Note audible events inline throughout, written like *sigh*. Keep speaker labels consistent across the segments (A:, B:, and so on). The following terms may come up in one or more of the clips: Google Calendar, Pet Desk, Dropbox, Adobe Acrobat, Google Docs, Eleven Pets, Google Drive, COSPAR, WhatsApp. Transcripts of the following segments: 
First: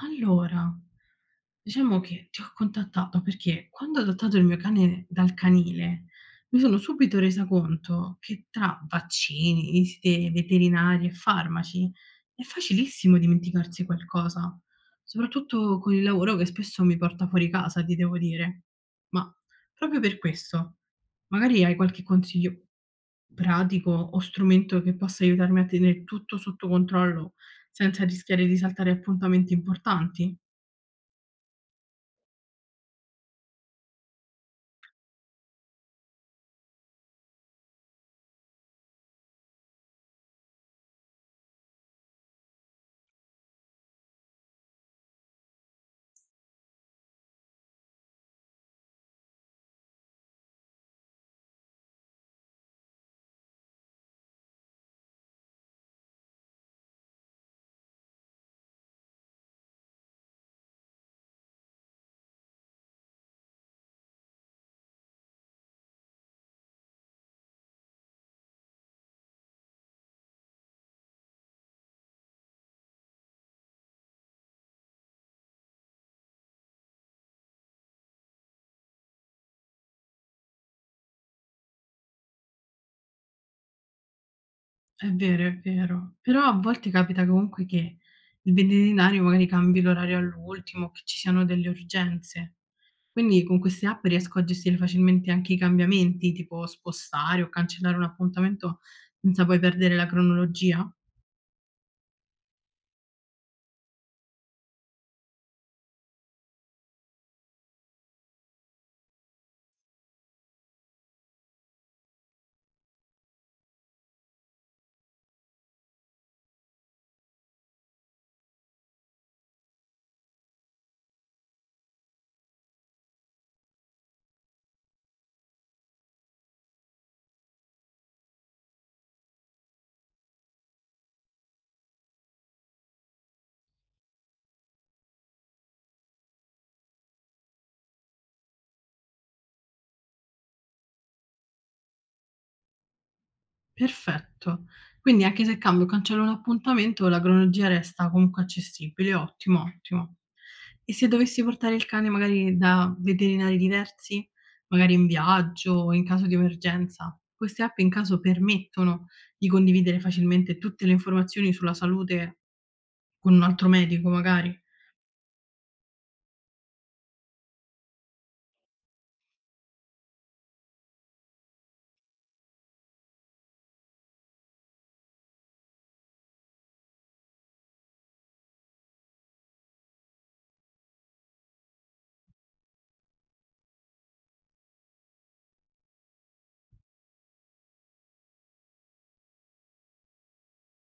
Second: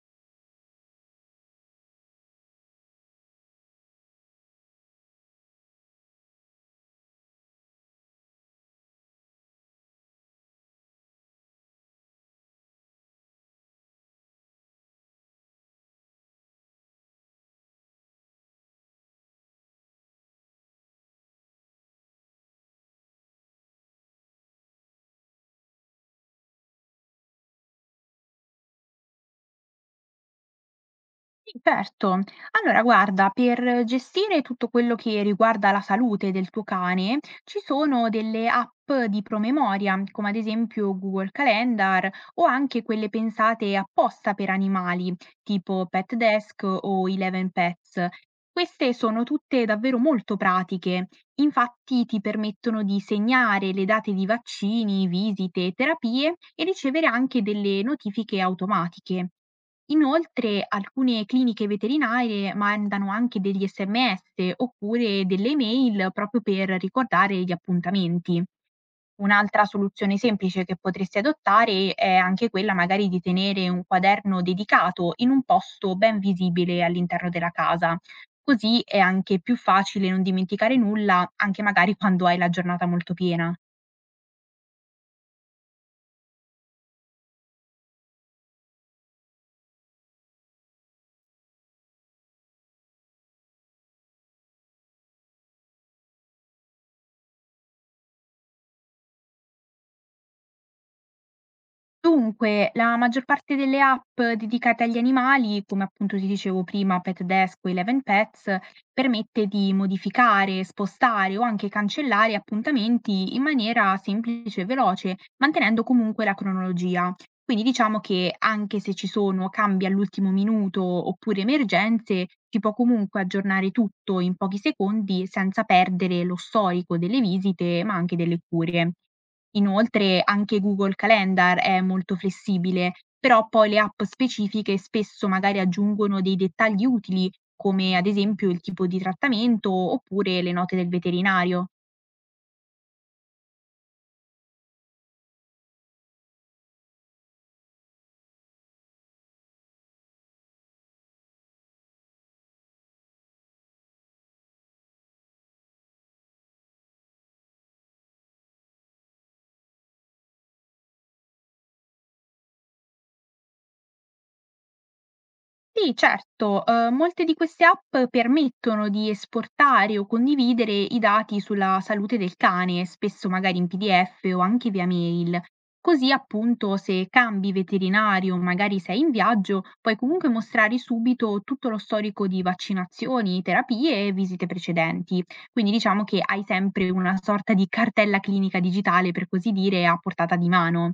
A: Allora, diciamo che ti ho contattato perché quando ho adottato il mio cane dal canile, mi sono subito resa conto che tra vaccini, visite veterinarie e farmaci è facilissimo dimenticarsi qualcosa, soprattutto con il lavoro che spesso mi porta fuori casa, ti devo dire. Ma proprio per questo, magari hai qualche consiglio pratico o strumento che possa aiutarmi a tenere tutto sotto controllo senza rischiare di saltare appuntamenti importanti.
B: Sì, certo. Allora, guarda, per gestire tutto quello che riguarda la salute del tuo cane, ci sono delle app di promemoria, come ad esempio Google Calendar o anche quelle pensate apposta per animali, tipo Pet Desk o Eleven Pets. Queste sono tutte davvero molto pratiche. Infatti ti permettono di segnare le date di vaccini, visite, terapie e ricevere anche delle notifiche automatiche. Inoltre alcune cliniche veterinarie mandano anche degli SMS oppure delle email proprio per ricordare gli appuntamenti. Un'altra soluzione semplice che potresti adottare è anche quella magari di tenere un quaderno dedicato in un posto ben visibile all'interno della casa. Così è anche più facile non dimenticare nulla, anche magari quando hai la giornata molto piena.
A: È vero, è vero. Però a volte capita comunque che il veterinario magari cambi l'orario all'ultimo, che ci siano delle urgenze. Quindi con queste app riesco a gestire facilmente anche i cambiamenti, tipo spostare o cancellare un appuntamento senza poi perdere la cronologia?
B: Dunque, la maggior parte delle app dedicate agli animali, come appunto ti dicevo prima, Petdesk o Eleven Pets, permette di modificare, spostare o anche cancellare appuntamenti in maniera semplice e veloce, mantenendo comunque la cronologia. Quindi diciamo che anche se ci sono cambi all'ultimo minuto oppure emergenze, si può comunque aggiornare tutto in pochi secondi senza perdere lo storico delle visite, ma anche delle cure. Inoltre anche Google Calendar è molto flessibile, però poi le app specifiche spesso magari aggiungono dei dettagli utili, come ad esempio il tipo di trattamento oppure le note del veterinario.
A: Perfetto. Quindi anche se cambio o cancello un appuntamento, la cronologia resta comunque accessibile, ottimo, ottimo. E se dovessi portare il cane magari da veterinari diversi, magari in viaggio o in caso di emergenza, queste app in caso permettono di condividere facilmente tutte le informazioni sulla salute con un altro medico magari?
B: Sì, certo, molte di queste app permettono di esportare o condividere i dati sulla salute del cane, spesso magari in PDF o anche via mail. Così appunto se cambi veterinario, magari sei in viaggio, puoi comunque mostrare subito tutto lo storico di vaccinazioni, terapie e visite precedenti. Quindi diciamo che hai sempre una sorta di cartella clinica digitale, per così dire, a portata di mano.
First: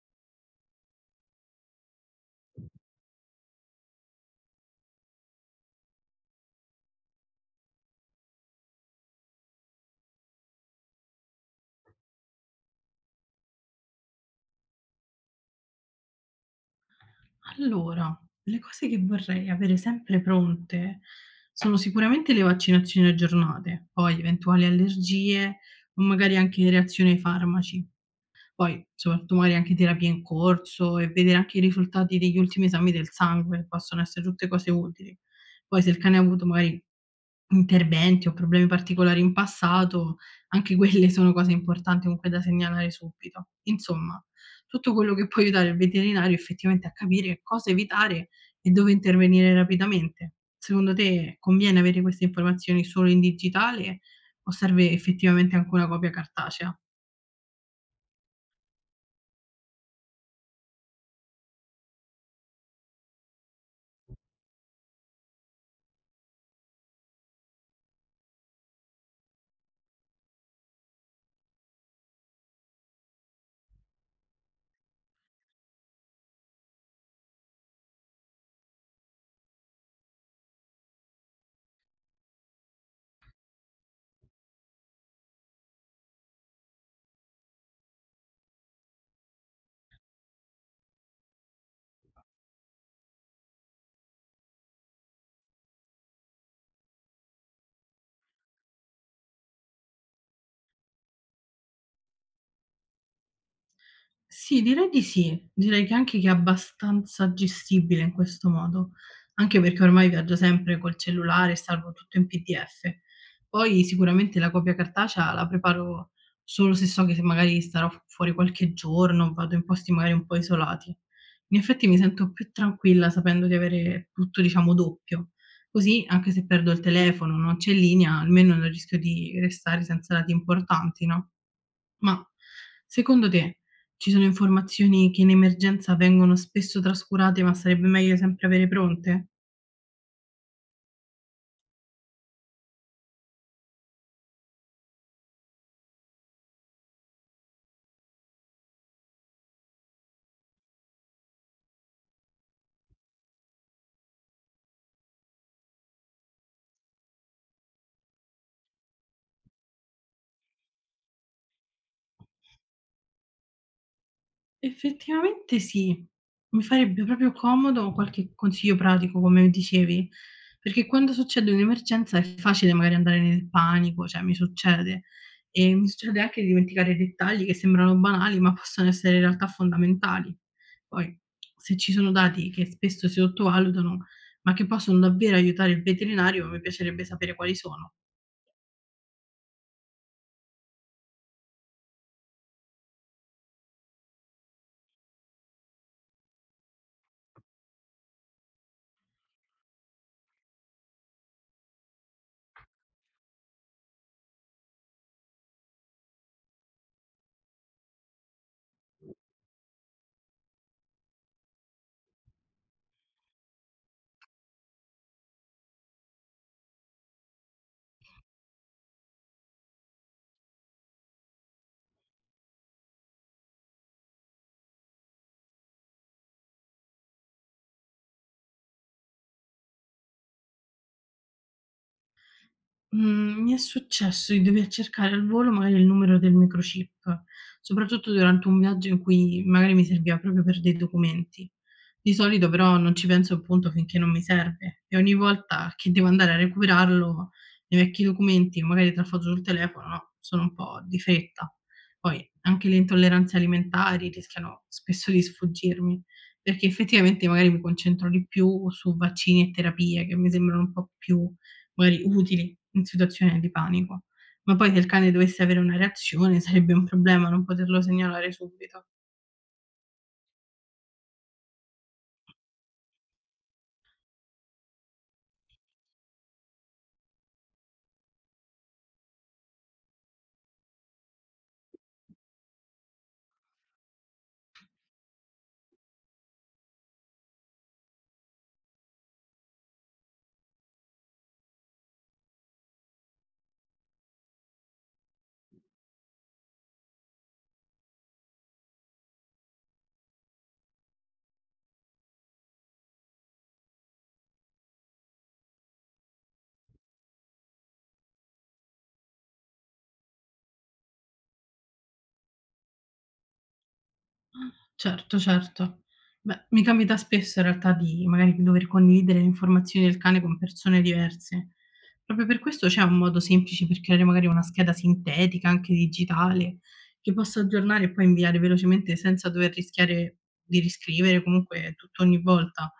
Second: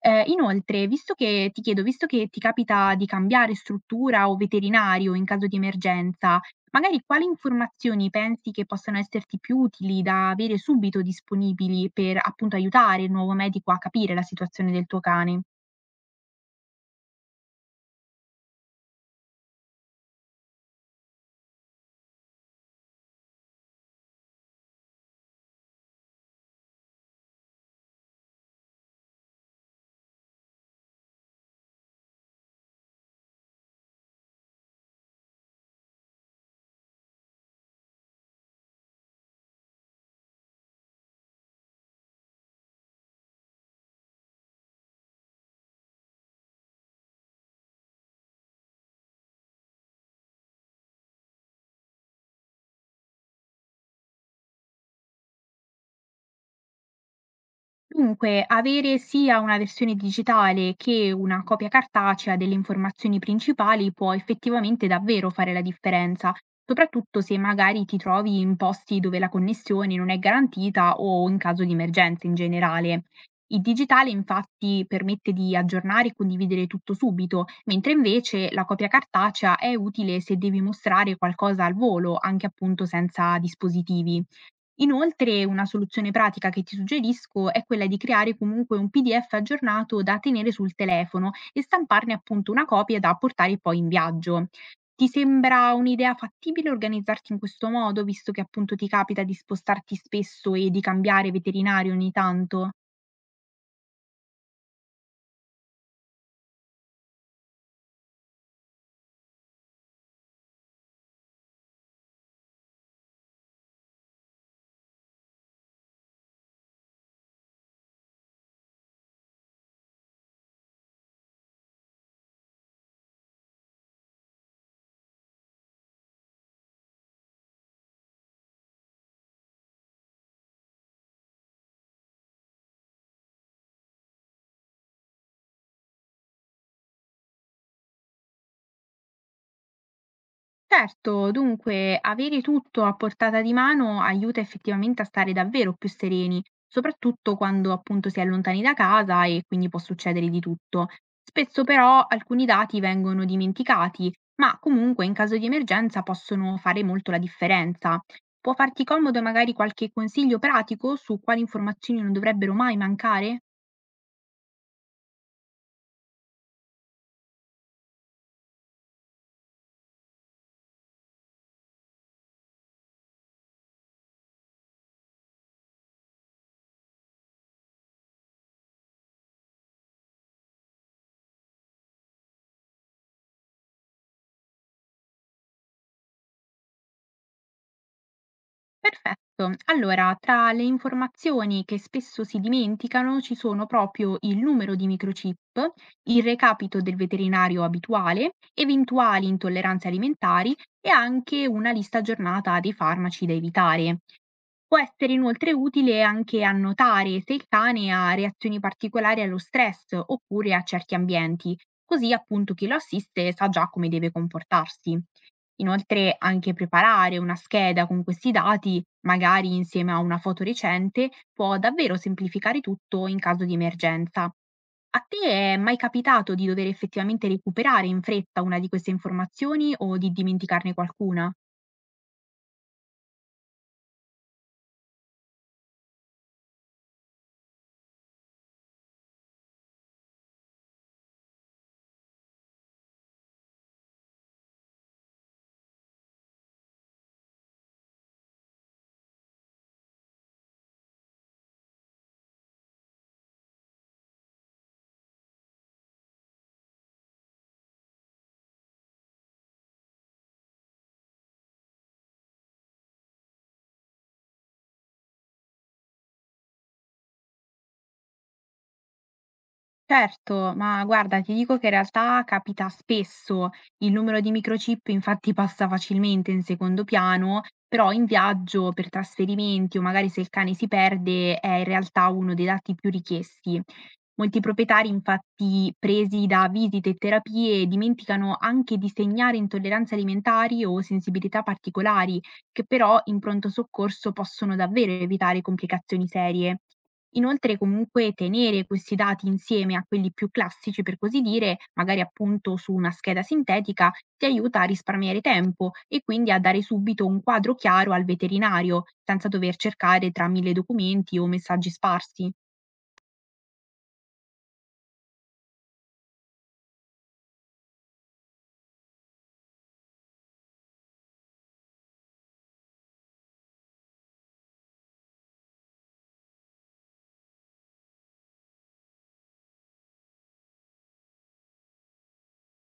B: Inoltre, visto che ti chiedo, visto che ti capita di cambiare struttura o veterinario in caso di emergenza, magari quali informazioni pensi che possano esserti più utili da avere subito disponibili per, appunto, aiutare il nuovo medico a capire la situazione del tuo cane?
A: Allora, le cose che vorrei avere sempre pronte sono sicuramente le vaccinazioni aggiornate, poi eventuali allergie o magari anche reazioni ai farmaci. Poi soprattutto magari anche terapie in corso e vedere anche i risultati degli ultimi esami del sangue, possono essere tutte cose utili. Poi se il cane ha avuto magari interventi o problemi particolari in passato, anche *laughs* quelle sono cose importanti comunque da segnalare subito. Insomma, tutto quello che può aiutare il veterinario effettivamente a capire cosa evitare e dove intervenire rapidamente. Secondo te conviene avere queste informazioni solo in digitale o serve effettivamente anche una copia cartacea?
B: Dunque, avere sia una versione digitale che una copia cartacea delle informazioni principali può effettivamente davvero fare la differenza, soprattutto se magari ti trovi in posti dove la connessione non è garantita o in caso di emergenza in generale. Il digitale infatti permette di aggiornare e condividere tutto subito, mentre invece la copia cartacea è utile se devi mostrare qualcosa al volo, anche appunto senza dispositivi. Inoltre una soluzione pratica che ti suggerisco è quella di creare comunque un PDF aggiornato da tenere sul telefono e stamparne appunto una copia da portare poi in viaggio. Ti sembra un'idea fattibile organizzarti in questo modo, visto che appunto ti capita di spostarti spesso e di cambiare veterinario ogni tanto?
A: Sì, direi di sì. Direi che anche che è abbastanza gestibile in questo modo, anche perché ormai viaggio sempre col cellulare e salvo tutto in PDF. Poi sicuramente la copia cartacea la preparo solo se so che se magari starò f fuori qualche giorno, vado in posti magari un po' isolati. In effetti mi sento più tranquilla sapendo di avere tutto, diciamo, doppio. Così anche se perdo il telefono, non c'è linea, almeno non rischio di restare senza dati importanti, no? Ma secondo te ci sono informazioni che in emergenza vengono spesso trascurate, ma sarebbe meglio sempre avere pronte?
B: Certo, dunque avere tutto a portata di mano aiuta effettivamente a stare davvero più sereni, soprattutto quando appunto si è lontani da casa e quindi può succedere di tutto. Spesso però alcuni dati vengono dimenticati, ma comunque in caso di emergenza possono fare molto la differenza. Può farti comodo magari qualche consiglio pratico su quali informazioni non dovrebbero mai mancare?
A: Effettivamente sì, mi farebbe proprio comodo qualche consiglio pratico, come dicevi, perché quando succede un'emergenza è facile magari andare nel panico, cioè mi succede. E mi succede anche di dimenticare dettagli che sembrano banali, ma possono essere in realtà fondamentali. Poi, se ci sono dati che spesso si sottovalutano, ma che possono davvero aiutare il veterinario, mi piacerebbe sapere quali sono.
B: Perfetto. Allora, tra le informazioni che spesso si dimenticano ci sono proprio il numero di microchip, il recapito del veterinario abituale, eventuali intolleranze alimentari e anche una lista aggiornata dei farmaci da evitare. Può essere inoltre utile anche annotare se il cane ha reazioni particolari allo stress oppure a certi ambienti, così appunto chi lo assiste sa già come deve comportarsi. Inoltre anche preparare una scheda con questi dati, magari insieme a una foto recente, può davvero semplificare tutto in caso di emergenza. A te è mai capitato di dover effettivamente recuperare in fretta una di queste informazioni o di dimenticarne qualcuna?
A: Mhmm, Mi è successo di dover cercare al volo magari il numero del microchip, soprattutto durante un viaggio in cui magari mi serviva proprio per dei documenti. Di solito però non ci penso appunto finché non mi serve e ogni volta che devo andare a recuperarlo nei vecchi documenti, magari te lo faccio sul telefono, no, sono un po' di fretta. Poi anche le intolleranze alimentari rischiano spesso di sfuggirmi, perché effettivamente magari mi concentro di più su vaccini e terapie che mi sembrano un po' più magari utili in situazione di panico. Ma poi se il cane dovesse avere una reazione sarebbe un problema non poterlo segnalare subito.
B: Certo, ma guarda, ti dico che in realtà capita spesso. Il numero di microchip infatti passa facilmente in secondo piano, però in viaggio per trasferimenti o magari se il cane si perde è in realtà uno dei dati più richiesti. Molti proprietari infatti presi da visite e terapie dimenticano anche di segnare intolleranze alimentari o sensibilità particolari che però in pronto soccorso possono davvero evitare complicazioni serie. Inoltre comunque tenere questi dati insieme a quelli più classici, per così dire, magari appunto su una scheda sintetica, ti aiuta a risparmiare tempo e quindi a dare subito un quadro chiaro al veterinario, senza dover cercare tra mille documenti o messaggi sparsi.
A: Certo, certo. Beh, mi capita spesso in realtà di magari dover condividere le informazioni del cane con persone diverse. Proprio per questo c'è un modo semplice per creare magari una scheda sintetica, anche digitale, che possa aggiornare e poi inviare velocemente senza dover rischiare di riscrivere comunque tutto ogni volta.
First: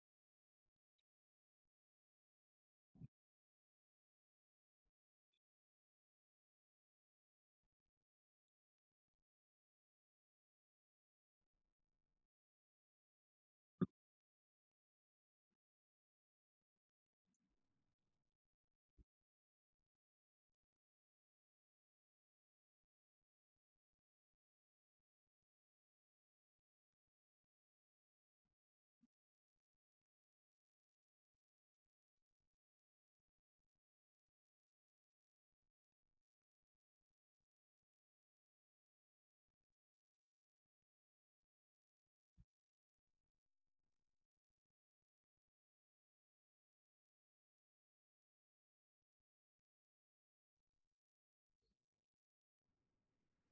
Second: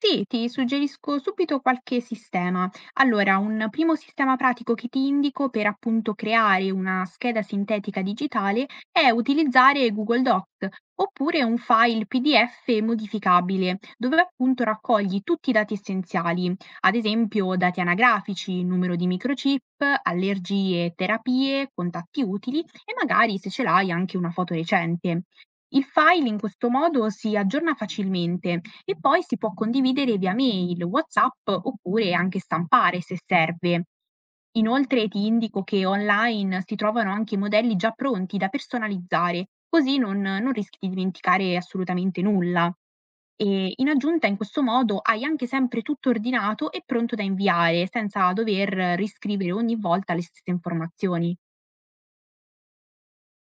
B: Sì, ti suggerisco subito qualche sistema. Allora, un primo sistema pratico che ti indico per appunto creare una scheda sintetica digitale è utilizzare Google Docs oppure un file PDF modificabile, dove appunto raccogli tutti i dati essenziali, ad esempio dati anagrafici, numero di microchip, allergie, terapie, contatti utili e magari se ce l'hai anche una foto recente. Il file in questo modo si aggiorna facilmente e poi si può condividere via mail, WhatsApp oppure anche stampare se serve. Inoltre ti indico che online si trovano anche modelli già pronti da personalizzare, così non rischi di dimenticare assolutamente nulla. E in aggiunta, in questo modo hai anche sempre tutto ordinato e pronto da inviare, senza dover riscrivere ogni volta le stesse informazioni.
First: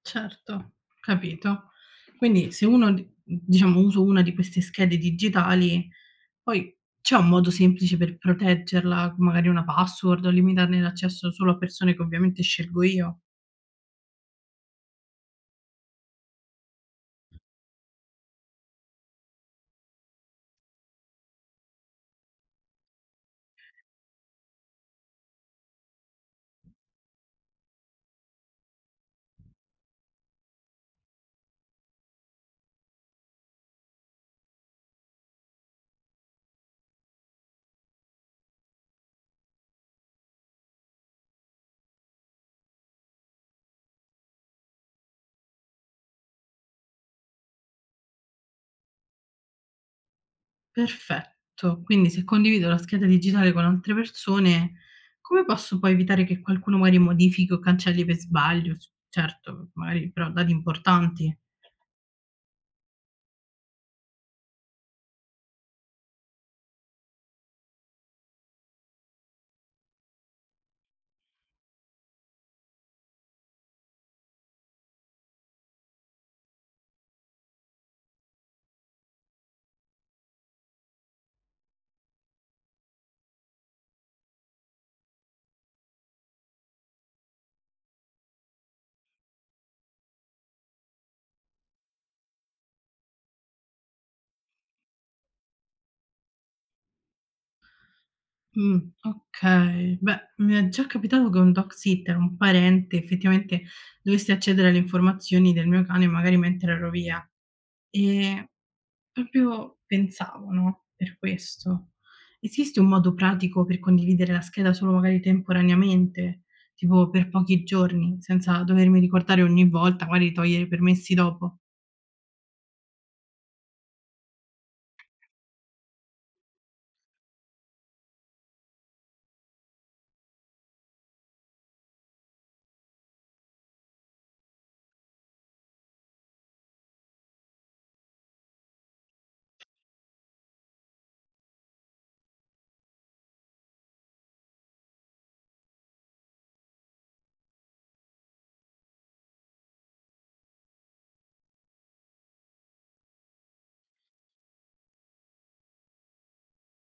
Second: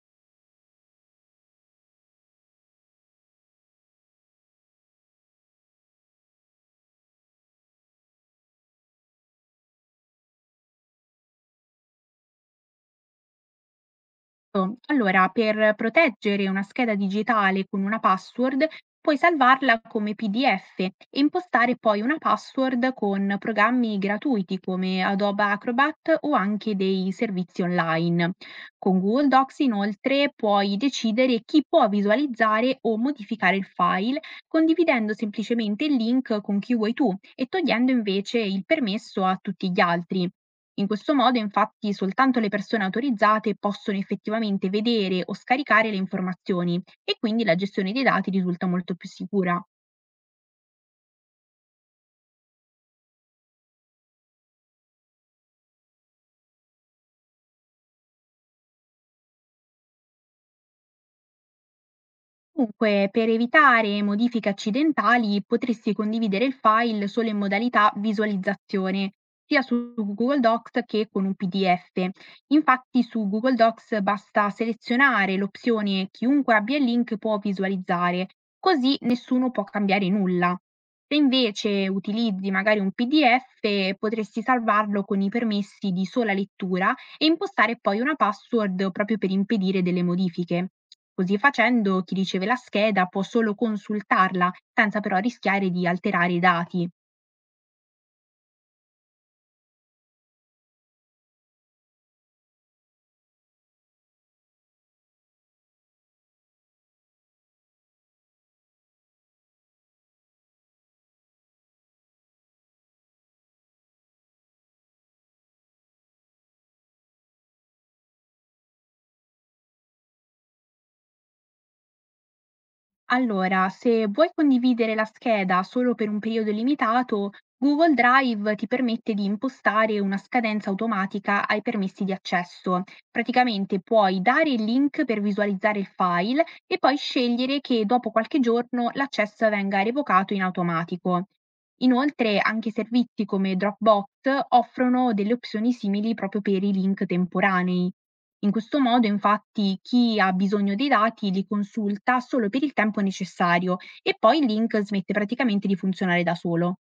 A: Certo, capito. Quindi se uno d diciamo, uso una di queste schede digitali, poi c'è un modo semplice per proteggerla, magari una password o limitarne l'accesso solo a persone che ovviamente scelgo io?
B: Certo. Allora, per proteggere una scheda digitale con una password, puoi salvarla come PDF e impostare poi una password con programmi gratuiti come Adobe Acrobat o anche dei servizi online. Con Google Docs, inoltre, puoi decidere chi può visualizzare o modificare il file condividendo semplicemente il link con chi vuoi tu e togliendo invece il permesso a tutti gli altri. In questo modo, infatti, soltanto le persone autorizzate possono effettivamente vedere o scaricare le informazioni e quindi la gestione dei dati risulta molto più sicura.
A: Perfetto, quindi se condivido la scheda digitale con altre persone, come posso poi evitare che qualcuno magari modifichi o cancelli per sbaglio? S Certo, magari però dati importanti.
B: Comunque, per evitare modifiche accidentali, potresti condividere il file solo in modalità visualizzazione, sia su Google Docs che con un PDF. Infatti, su Google Docs basta selezionare l'opzione chiunque abbia il link può visualizzare, così nessuno può cambiare nulla. Se invece utilizzi magari un PDF, potresti salvarlo con i permessi di sola lettura e impostare poi una password proprio per impedire delle modifiche. Così facendo, chi riceve la scheda può solo consultarla, senza però rischiare di alterare i dati.
A: Mh, okay. Beh, mi è già capitato che un dog sitter, un parente, effettivamente dovesse accedere alle informazioni del mio cane magari mentre ero via e proprio pensavo, no, per questo. Esiste un modo pratico per condividere la scheda solo magari temporaneamente, tipo per pochi giorni, senza dovermi ricordare ogni volta, magari togliere i permessi dopo?
B: Allora, se vuoi condividere la scheda solo per un periodo limitato, Google Drive ti permette di impostare una scadenza automatica ai permessi di accesso. Praticamente puoi dare il link per visualizzare il file e poi scegliere che dopo qualche giorno l'accesso venga revocato in automatico. Inoltre, anche servizi come Dropbox offrono delle opzioni simili proprio per i link temporanei. In questo modo, infatti, chi ha bisogno dei dati li consulta solo per il tempo necessario e poi il link smette praticamente di funzionare da solo.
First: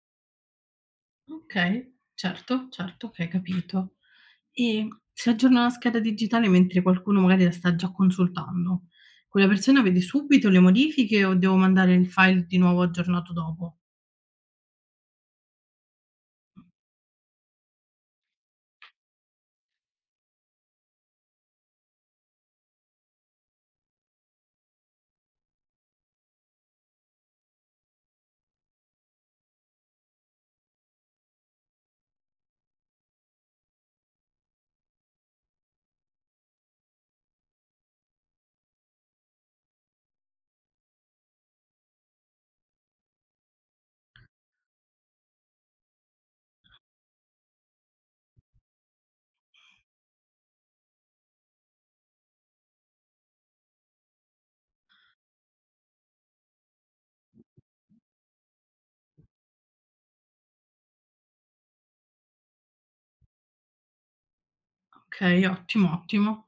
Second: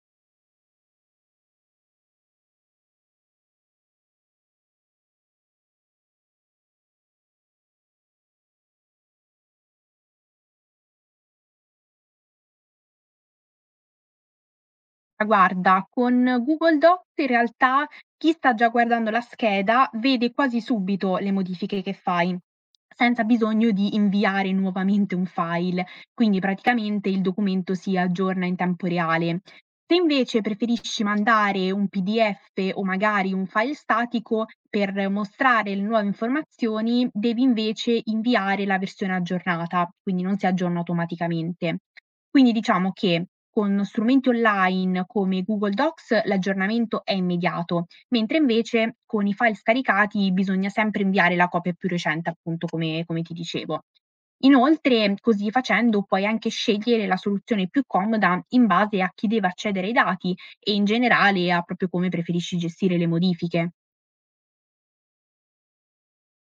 A: Okay, certo, certo, okay, capito. E si aggiorna la scheda digitale mentre qualcuno magari la sta già consultando. Quella persona vede subito le modifiche o devo mandare il file di nuovo aggiornato dopo?
B: Ma guarda, con Google Docs in realtà chi sta già guardando la scheda vede quasi subito le modifiche che fai, senza bisogno di inviare nuovamente un file, quindi praticamente il documento si aggiorna in tempo reale. Se invece preferisci mandare un PDF o magari un file statico per mostrare le nuove informazioni, devi invece inviare la versione aggiornata, quindi non si aggiorna automaticamente. Quindi diciamo che con strumenti online come Google Docs l'aggiornamento è immediato, mentre invece con i file scaricati bisogna sempre inviare la copia più recente, appunto come ti dicevo. Inoltre, così facendo, puoi anche scegliere la soluzione più comoda in base a chi deve accedere ai dati e in generale a proprio come preferisci gestire le modifiche.
A: Okay, ottimo, ottimo.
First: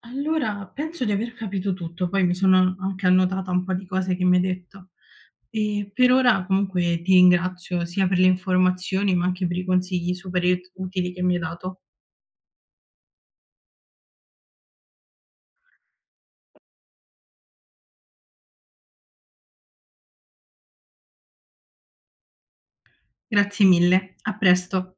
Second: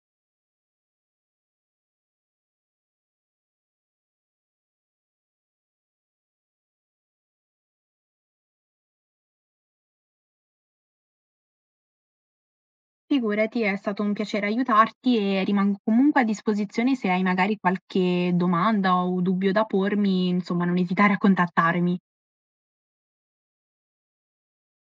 A: Allora penso di aver capito tutto, poi mi sono anche annotata un po' di cose che mi hai detto. E per ora comunque ti ringrazio sia per le informazioni, ma anche per i consigli super ut utili che mi hai dato.
B: Figurati, è stato un piacere aiutarti e rimango comunque a disposizione se hai magari qualche domanda o dubbio da pormi, insomma, non esitare a contattarmi.
A: Grazie mille, a presto.